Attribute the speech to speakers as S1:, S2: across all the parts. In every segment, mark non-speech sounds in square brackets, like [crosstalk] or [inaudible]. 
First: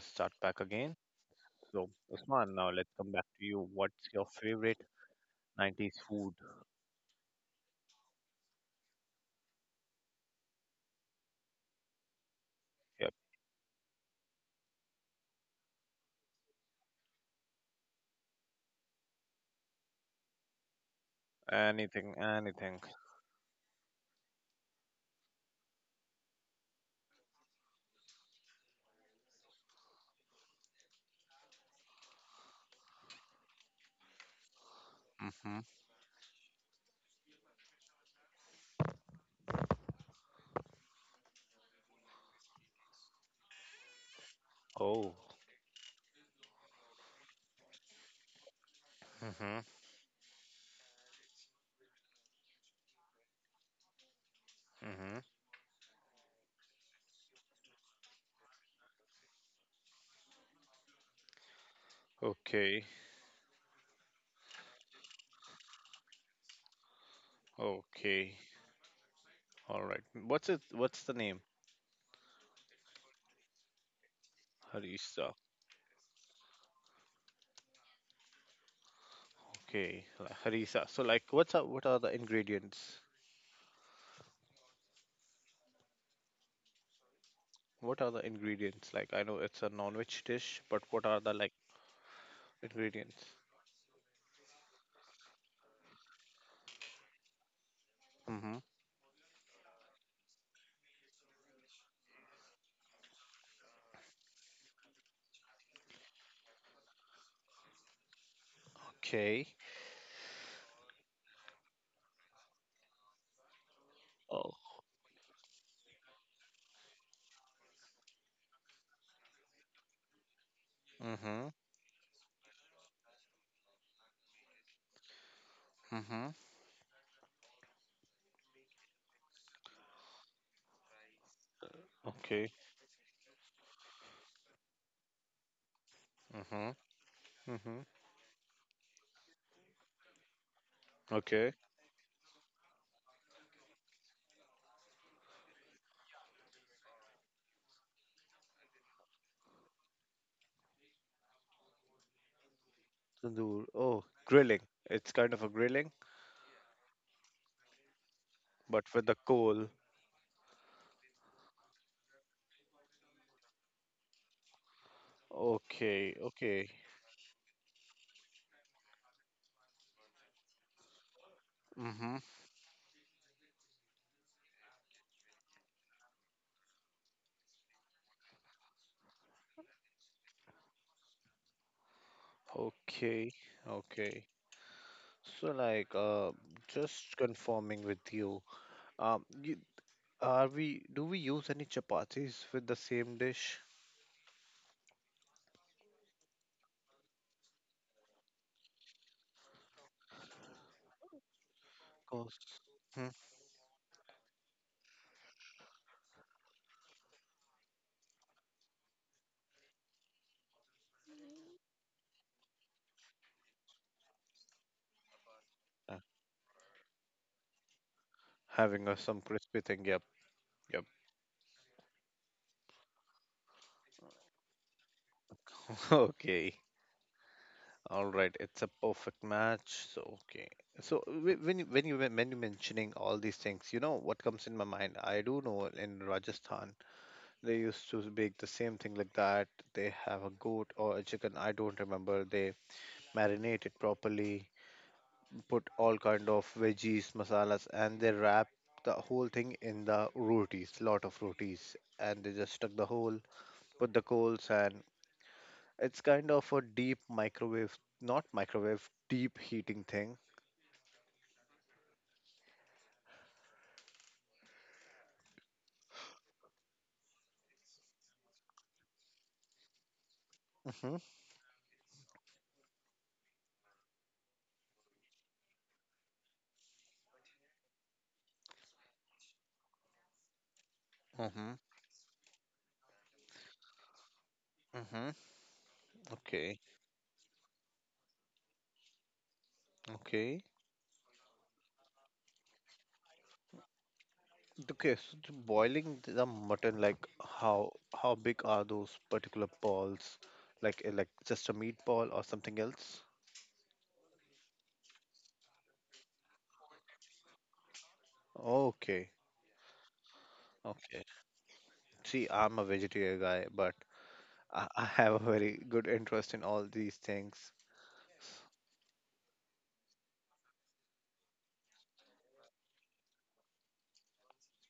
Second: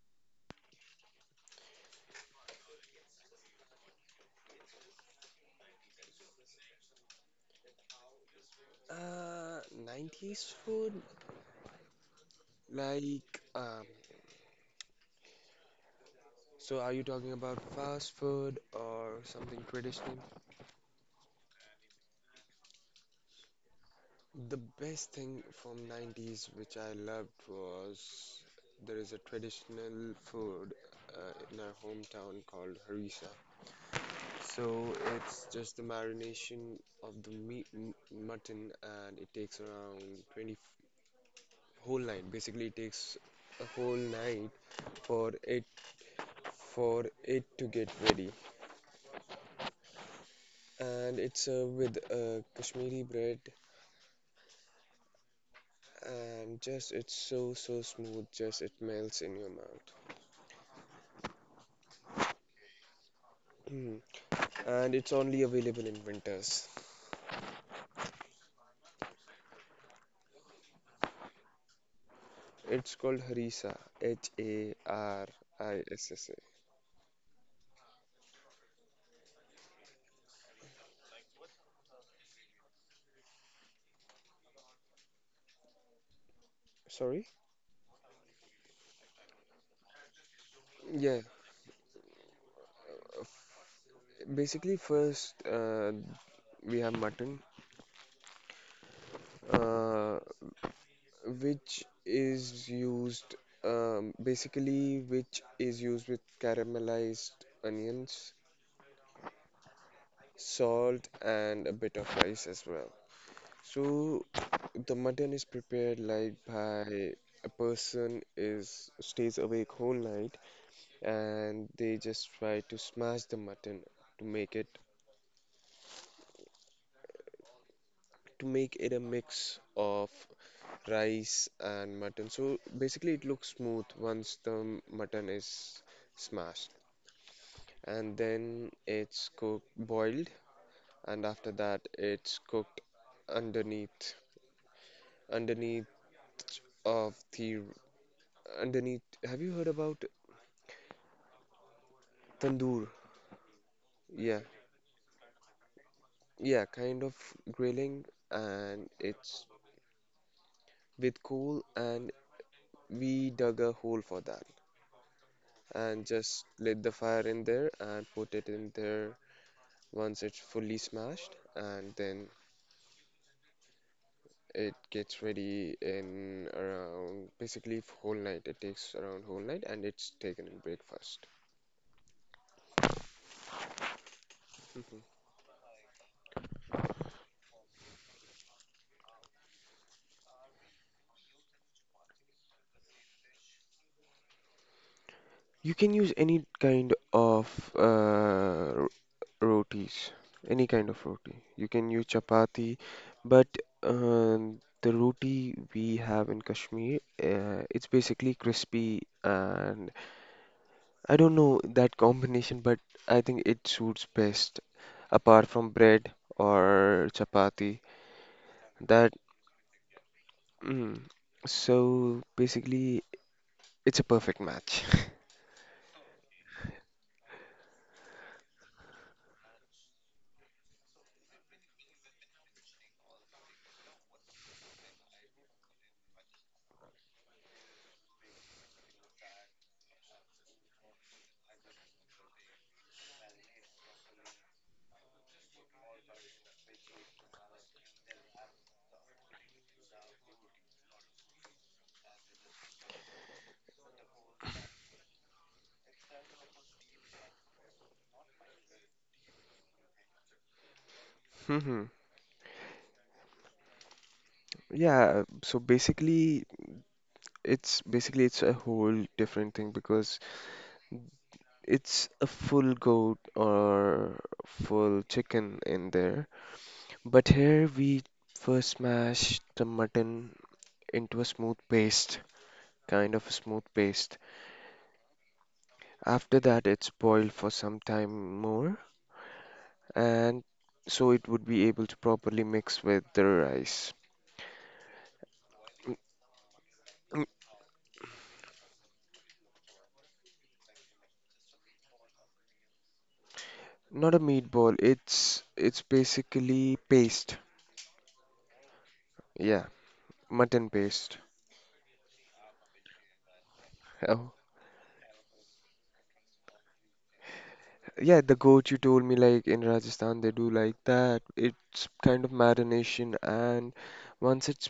S1: start back again. So, Usman, now let's come back to you. What's your favorite 90s food?
S2: Uh, 90s food?
S1: Yep,
S2: Like, um, so are you talking about fast food or something traditional?
S1: anything, anything.
S2: The best thing from 90s which I loved was there is a traditional food in our hometown called harissa. So it's
S1: Mm-hmm.
S2: just the marination of the meat m mutton, and it takes around 20 f- whole night. Basically, it takes a whole night
S1: Oh.
S2: for it for it to get ready.
S1: Mm-hmm.
S2: And it's with Kashmiri bread,
S1: Mm-hmm.
S2: and just it's so smooth, just it melts in your mouth.
S1: Okay.
S2: Mm. And it's only available in winters.
S1: Okay. All right. What's it? What's the name?
S2: It's called harissa, H A R
S1: Harissa.
S2: I S S A.
S1: Okay. Like Harissa. So, like, what's up? What are the ingredients?
S2: Sorry?
S1: What are the ingredients? Like, I know it's a non-veg dish, but what are
S2: Yeah.
S1: the like ingredients?
S2: Basically, first we have mutton,
S1: Mm-hmm.
S2: uh, which is used basically which is used with caramelized onions,
S1: Okay.
S2: salt, and a bit of rice as well. So
S1: Oh,
S2: the mutton is prepared like by a person is stays awake whole night,
S1: Mm-hmm.
S2: and they just try to smash the mutton to make it
S1: Mm-hmm.
S2: to make it a mix of rice and mutton.
S1: Okay.
S2: So basically it looks smooth once the mutton is smashed,
S1: Mm-hmm. Mm-hmm.
S2: and then it's cooked boiled, and after
S1: Okay.
S2: that it's cooked underneath underneath of the underneath have you heard about Tandoor,
S1: Tandoor. Oh,
S2: yeah,
S1: grilling. It's kind of a grilling,
S2: yeah, kind of grilling,
S1: but
S2: and
S1: with the
S2: it's
S1: coal.
S2: with coal, and we dug a hole for that, and
S1: Okay.
S2: just
S1: Okay.
S2: lit the fire in there and put it in there once it's fully smashed, and
S1: Mm-hmm.
S2: then it gets ready in around whole night. It takes around whole night, and it's taken in breakfast.
S1: Okay, okay.
S2: Mhm.
S1: So like just confirming with you. You, are we do we use any chapatis with the same dish?
S2: You can use any kind of rotis, any kind of roti. You can use
S1: Of course.
S2: chapati,
S1: Hmm.
S2: but uh, the roti we have in Kashmir, it's basically crispy, and I don't know that combination, but I think it suits best apart from
S1: Uh,
S2: bread or chapati.
S1: having a
S2: That
S1: some crispy thing. Yep. Yep.
S2: mm, so basically it's a perfect match.
S1: [laughs] Okay. All right, it's a perfect match. So okay. So when you, when you mentioning all these things, you know what comes in my mind? I do know in Rajasthan they used to bake the same thing like that. They have a goat or a chicken. I don't remember. They marinate it properly, put all kind of veggies, masalas, and they wrap the whole thing in the rotis, lot of rotis, and they just stuck the whole, put the coals and it's kind of a deep microwave, not microwave, deep heating thing.
S2: [laughs] Hmm. Yeah, so basically it's a whole different thing because
S1: Mm-hmm.
S2: it's a full goat or full chicken in there. But here we first smash the mutton into a
S1: Mm-hmm.
S2: smooth paste, kind of a smooth paste.
S1: Mm-hmm.
S2: After
S1: Okay.
S2: that, it's boiled for some time more,
S1: Okay.
S2: and so it would be able to properly mix with the rice.
S1: Okay. So the boiling the mutton, like
S2: N-
S1: how big are those particular balls? Like just a meatball or something else?
S2: Not a meatball, it's basically paste.
S1: Okay.
S2: Yeah, mutton
S1: Okay.
S2: paste.
S1: See, I'm a vegetarian guy, but
S2: [laughs]
S1: I have a very good interest in all these things.
S2: Yeah, the goat you told me, like in Rajasthan, they do like that. It's kind of marination, and once it's,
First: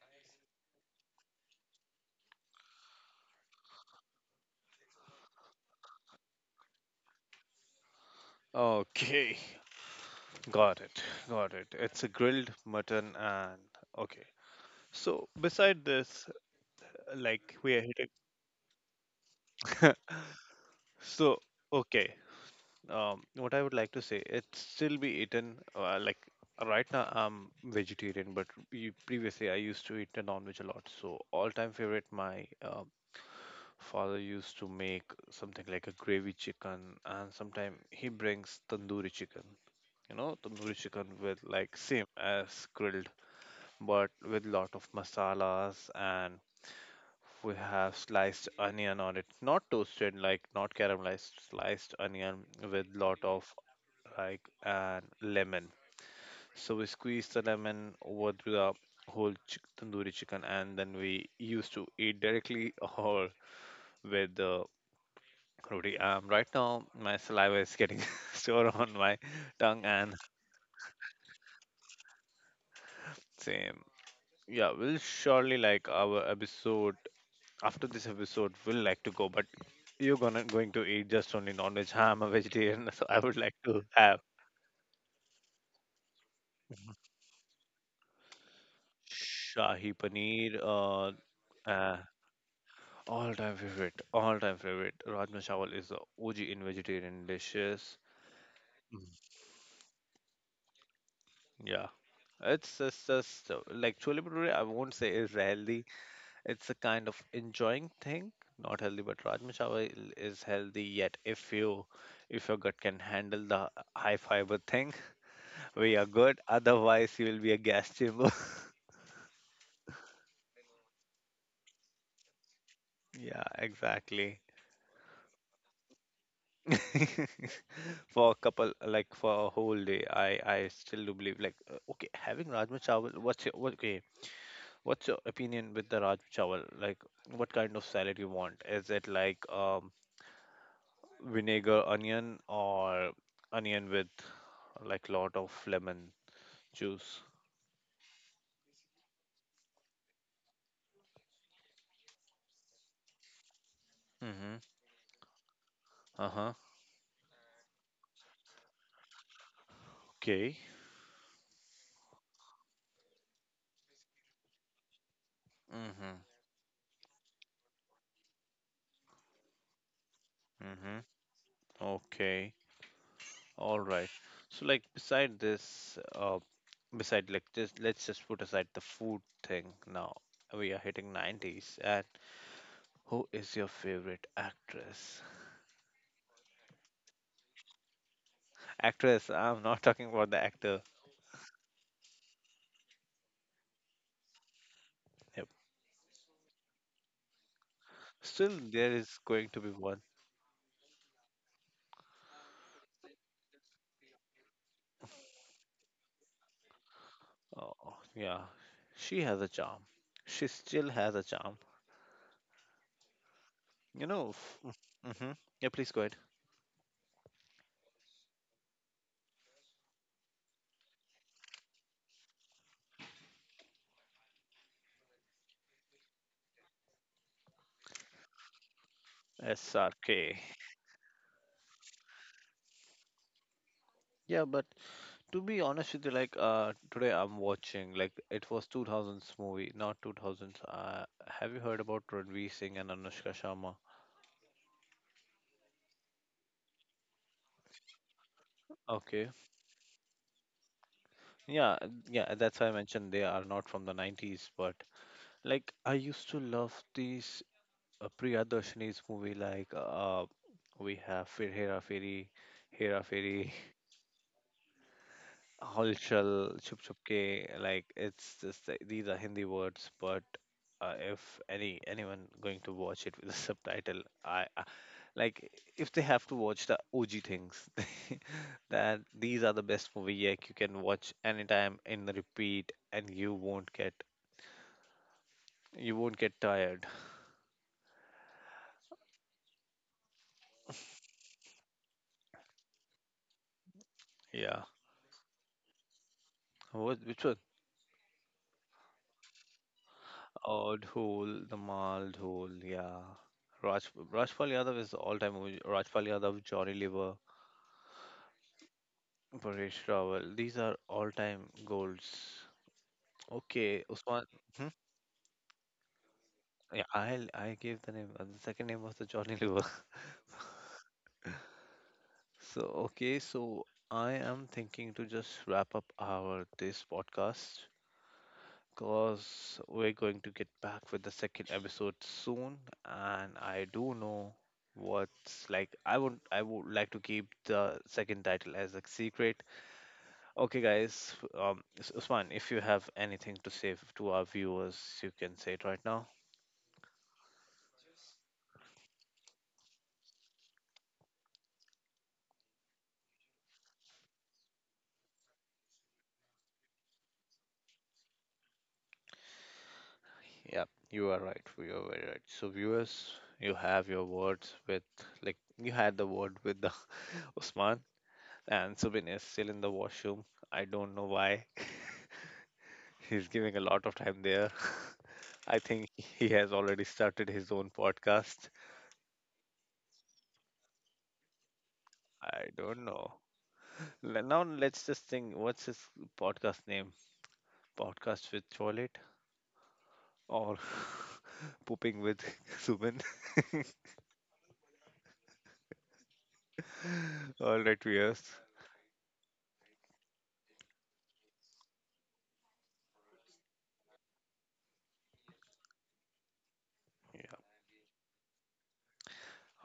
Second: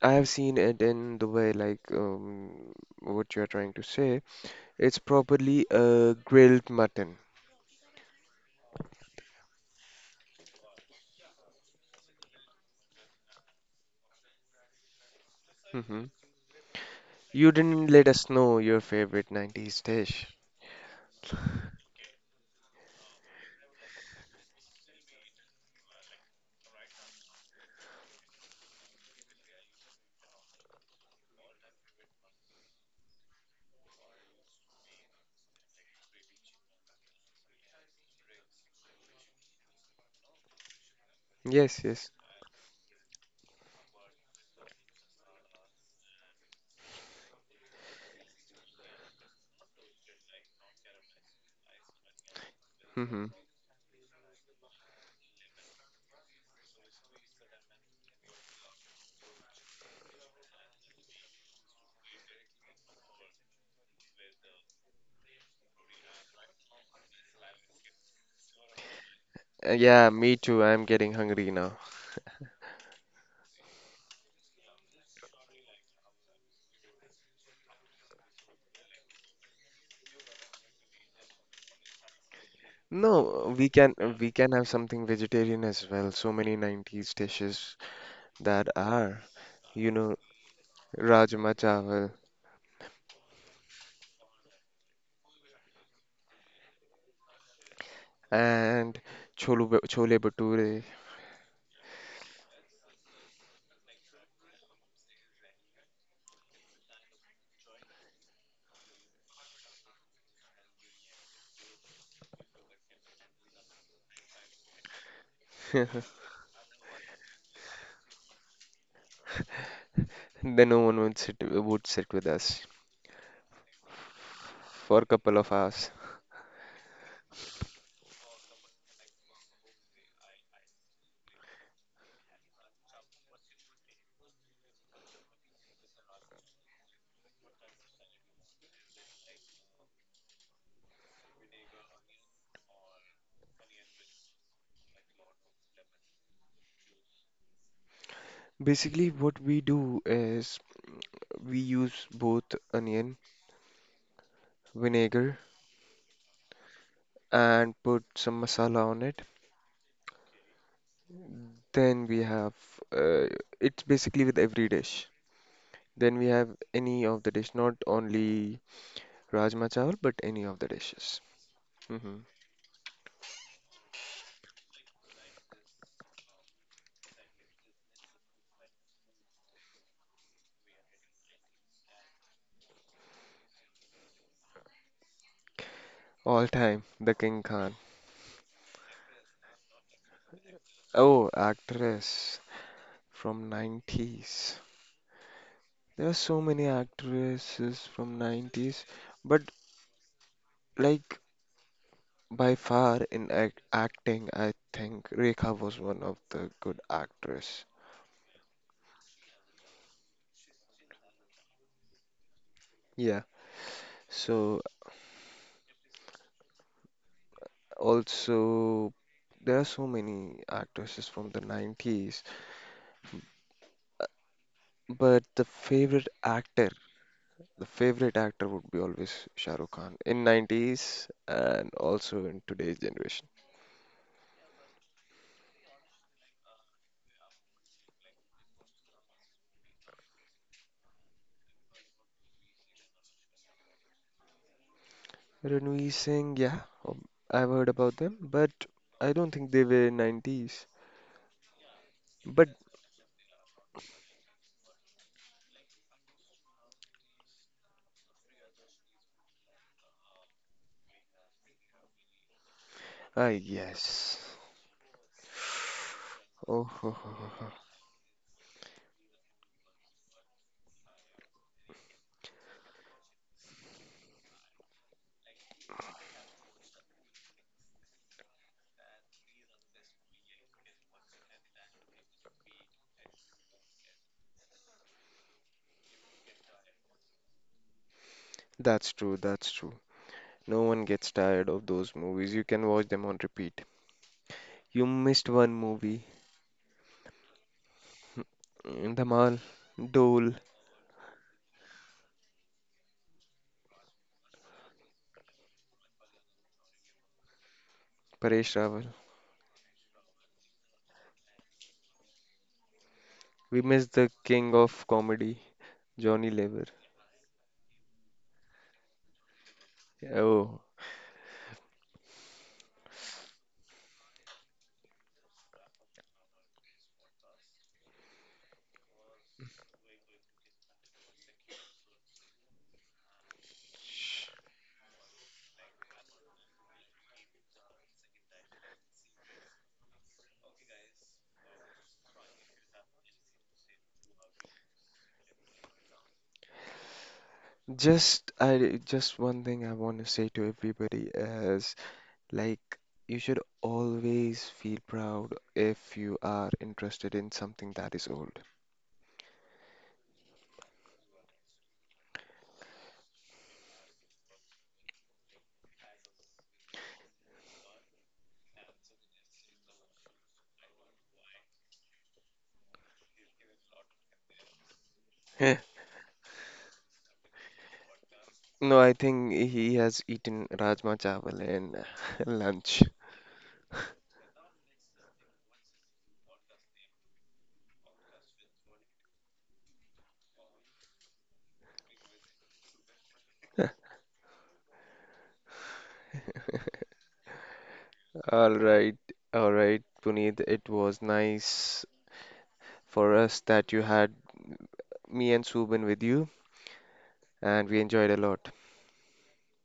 S2: I have seen it in the way, what you are trying to say. It's properly grilled mutton.
S1: Okay, got it, got it. It's a grilled mutton and okay. So beside
S2: Hmm.
S1: this,
S2: You
S1: like we are
S2: didn't let
S1: hitting.
S2: us know your favorite 90s
S1: [laughs]
S2: dish.
S1: So okay, what I would like to say, it still be eaten. Like right now, I'm vegetarian, but previously I used to eat a non-veg a lot. So all-time favorite, my father used to make something like a gravy chicken, and sometimes he brings tandoori chicken. You know, tandoori chicken with like
S2: Yes,
S1: same
S2: yes.
S1: as grilled, but with lot of masalas and we have sliced onion on it, not toasted, like not caramelized, sliced onion with
S2: Hmm.
S1: lot of like and lemon. So we squeeze the lemon over to the whole tandoori chicken, and then we used to eat directly [laughs] or with the roti. Right now my saliva is getting [laughs] sore on my tongue,
S2: Yeah,
S1: and
S2: me too. I'm getting hungry now.
S1: same. Yeah, we'll surely like our episode after this episode will like to go, but you're gonna going to eat just only non-veg. Huh? I'm a vegetarian, [laughs] so I would
S2: No,
S1: like to have
S2: we can have something vegetarian as well. So many 90s dishes that are,
S1: shahi
S2: you know.
S1: paneer.
S2: Rajma
S1: Uh,
S2: chawal
S1: all-time favorite, all-time favorite. Rajma chawal is the OG in vegetarian dishes.
S2: and chole bhature.
S1: Yeah. It's just like chole bhature. I won't say is healthy. It's a kind of enjoying thing, not healthy. But rajma chawal is healthy. Yet, if your gut can handle the high fiber thing, we are
S2: [laughs]
S1: good, otherwise, you will be a gas chamber. [laughs]
S2: Then no one would sit with us
S1: Yeah, exactly.
S2: for a couple of hours.
S1: [laughs] For a couple, like for a whole day, I still do believe like okay, having rajma chawal. Okay? What's your opinion with the rajma chawal? Like, what kind of salad you want? Is it like vinegar onion or onion with like lot of lemon juice?
S2: Basically, what we do is we use both onion,
S1: Mm-hmm.
S2: vinegar,
S1: Uh huh.
S2: and put some masala on it.
S1: Okay.
S2: Then we have uh, it's basically with every dish.
S1: Mm-hmm.
S2: Then
S1: Mm-hmm.
S2: we have any of the dish, not only rajma chawal, but any of the
S1: Mm-hmm.
S2: dishes. Hmm.
S1: Okay. All right. So like beside this, beside like this, let's just put aside the food thing now. We are hitting 90s and who is your favorite actress?
S2: All time, the King Khan.
S1: Actress, I'm not talking about the actor.
S2: Oh, actress. From 90s.
S1: Yep.
S2: There are so many actresses from
S1: Still
S2: 90s,
S1: there is
S2: but
S1: going to be one.
S2: like by far in acting, I think Rekha was one of the good actress.
S1: Oh, yeah. She has a charm. She still has a charm.
S2: Yeah.
S1: You know, f-
S2: So
S1: mhm. Yeah, please go ahead.
S2: also there are so many actresses from the 90s, but the favorite actor would be always Shah Rukh Khan in
S1: SRK.
S2: 90s and also in today's generation.
S1: Yeah, but to be honest with you, like today I'm watching like it was 2000s movie, not 2000s. Have you heard about Ranveer Singh and Anushka Sharma?
S2: Ranveer Singh, yeah, um, I've heard about them, but I don't
S1: Okay.
S2: think they were 90s.
S1: Yeah, yeah,
S2: But
S1: that's why I mentioned they are not from the 90s, but like I used to love these Priyadarshini's movie like we have Fir Hera Feri, Hera
S2: ah,
S1: Feri. [laughs]
S2: yes. Oh,
S1: Holchal, Chup
S2: ho, ho,
S1: Chup
S2: ho,
S1: Ke,
S2: ho.
S1: like it's just like, these are Hindi words, but if anyone going to watch it with a subtitle, I like if they have to watch the OG things, [laughs] that these are the best movie like you can watch anytime in the repeat, and you won't get tired.
S2: That's true, that's true. No one gets tired of those movies. You can watch them on repeat.
S1: Yeah,
S2: You missed one movie.
S1: what which one?
S2: Mm, Dhamal, Dole,
S1: Oh, Dhol, the Mal Dhol, yeah. Rajpal Yadav is the all-time movie. Rajpal Yadav, Johnny Lever,
S2: Paresh Rawal.
S1: Paresh Rawal. These are all-time goals.
S2: We
S1: Okay,
S2: missed the
S1: Usman.
S2: king
S1: Hmm?
S2: of comedy, Johnny Lever.
S1: Yeah, I gave the name. The second name was the Johnny Liver. [laughs]
S2: Oh.
S1: So okay, so I am thinking to just wrap up our this podcast because we're going to get back with the second episode soon, and I do
S2: sh-
S1: know what's like. I would like to keep the second title as a secret. Okay, guys. Usman, if you have anything to say to our viewers, you can say it right now.
S2: Just one thing I want to say to everybody is, like, you should always feel proud if you are interested in something that is old.
S1: Yeah, you are right. You are very right. So, viewers, you have your words with, like, you had the word with the [laughs] Usman, and Subin is still in the washroom. I don't know why. [laughs] He's giving a lot of time there. [laughs]
S2: Eh,
S1: I think he has already started his own podcast.
S2: No, I think he has eaten Rajma Chawal in [laughs]
S1: I
S2: lunch.
S1: don't know. Now, let's just think what's his podcast name? Podcast with Toilet? Or [laughs] pooping with [laughs] Ruben. [laughs] All right, viewers.
S2: All right, all right, Puneet, it was nice for us that you had me and Subin with you,
S1: Yeah.
S2: and we enjoyed a lot.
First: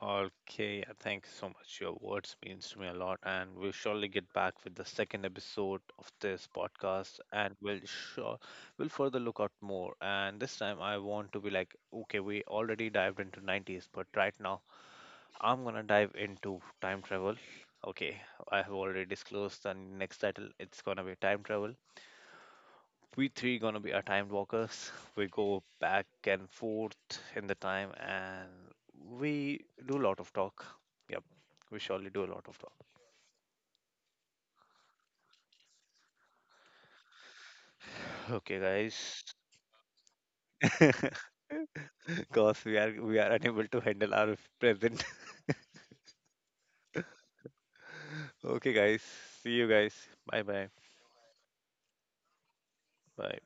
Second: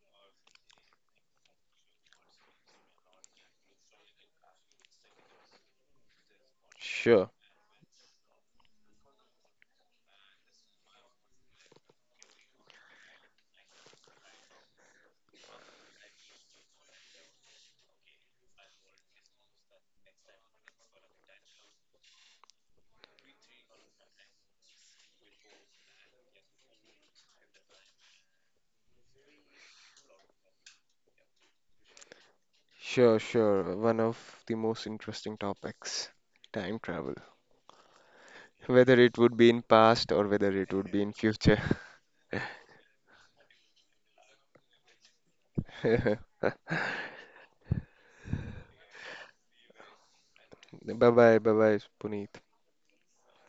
S1: Okay, yeah, thank you so much. Your words means to me a lot, and we'll surely get back with the second episode of this podcast,
S2: Sure,
S1: and we'll further look out more. And this time, I want to be like, okay, we already dived into 90s, but right now, I'm gonna dive into time travel. Okay, I have already disclosed the next title. It's gonna be time travel we three gonna be our time walkers. [laughs] We go back and forth in the time, and we do a lot of talk. Yep, we surely do a lot of talk.
S2: sure. One of the most interesting topics, time travel.
S1: Okay,
S2: Whether it
S1: guys,
S2: would be in past or whether it would be in
S1: [laughs]
S2: future.
S1: because we are unable to handle our present. [laughs]
S2: [laughs]
S1: Okay, guys, see you guys. Bye bye.
S2: Bye bye, bye bye, bonito.
S1: Bye.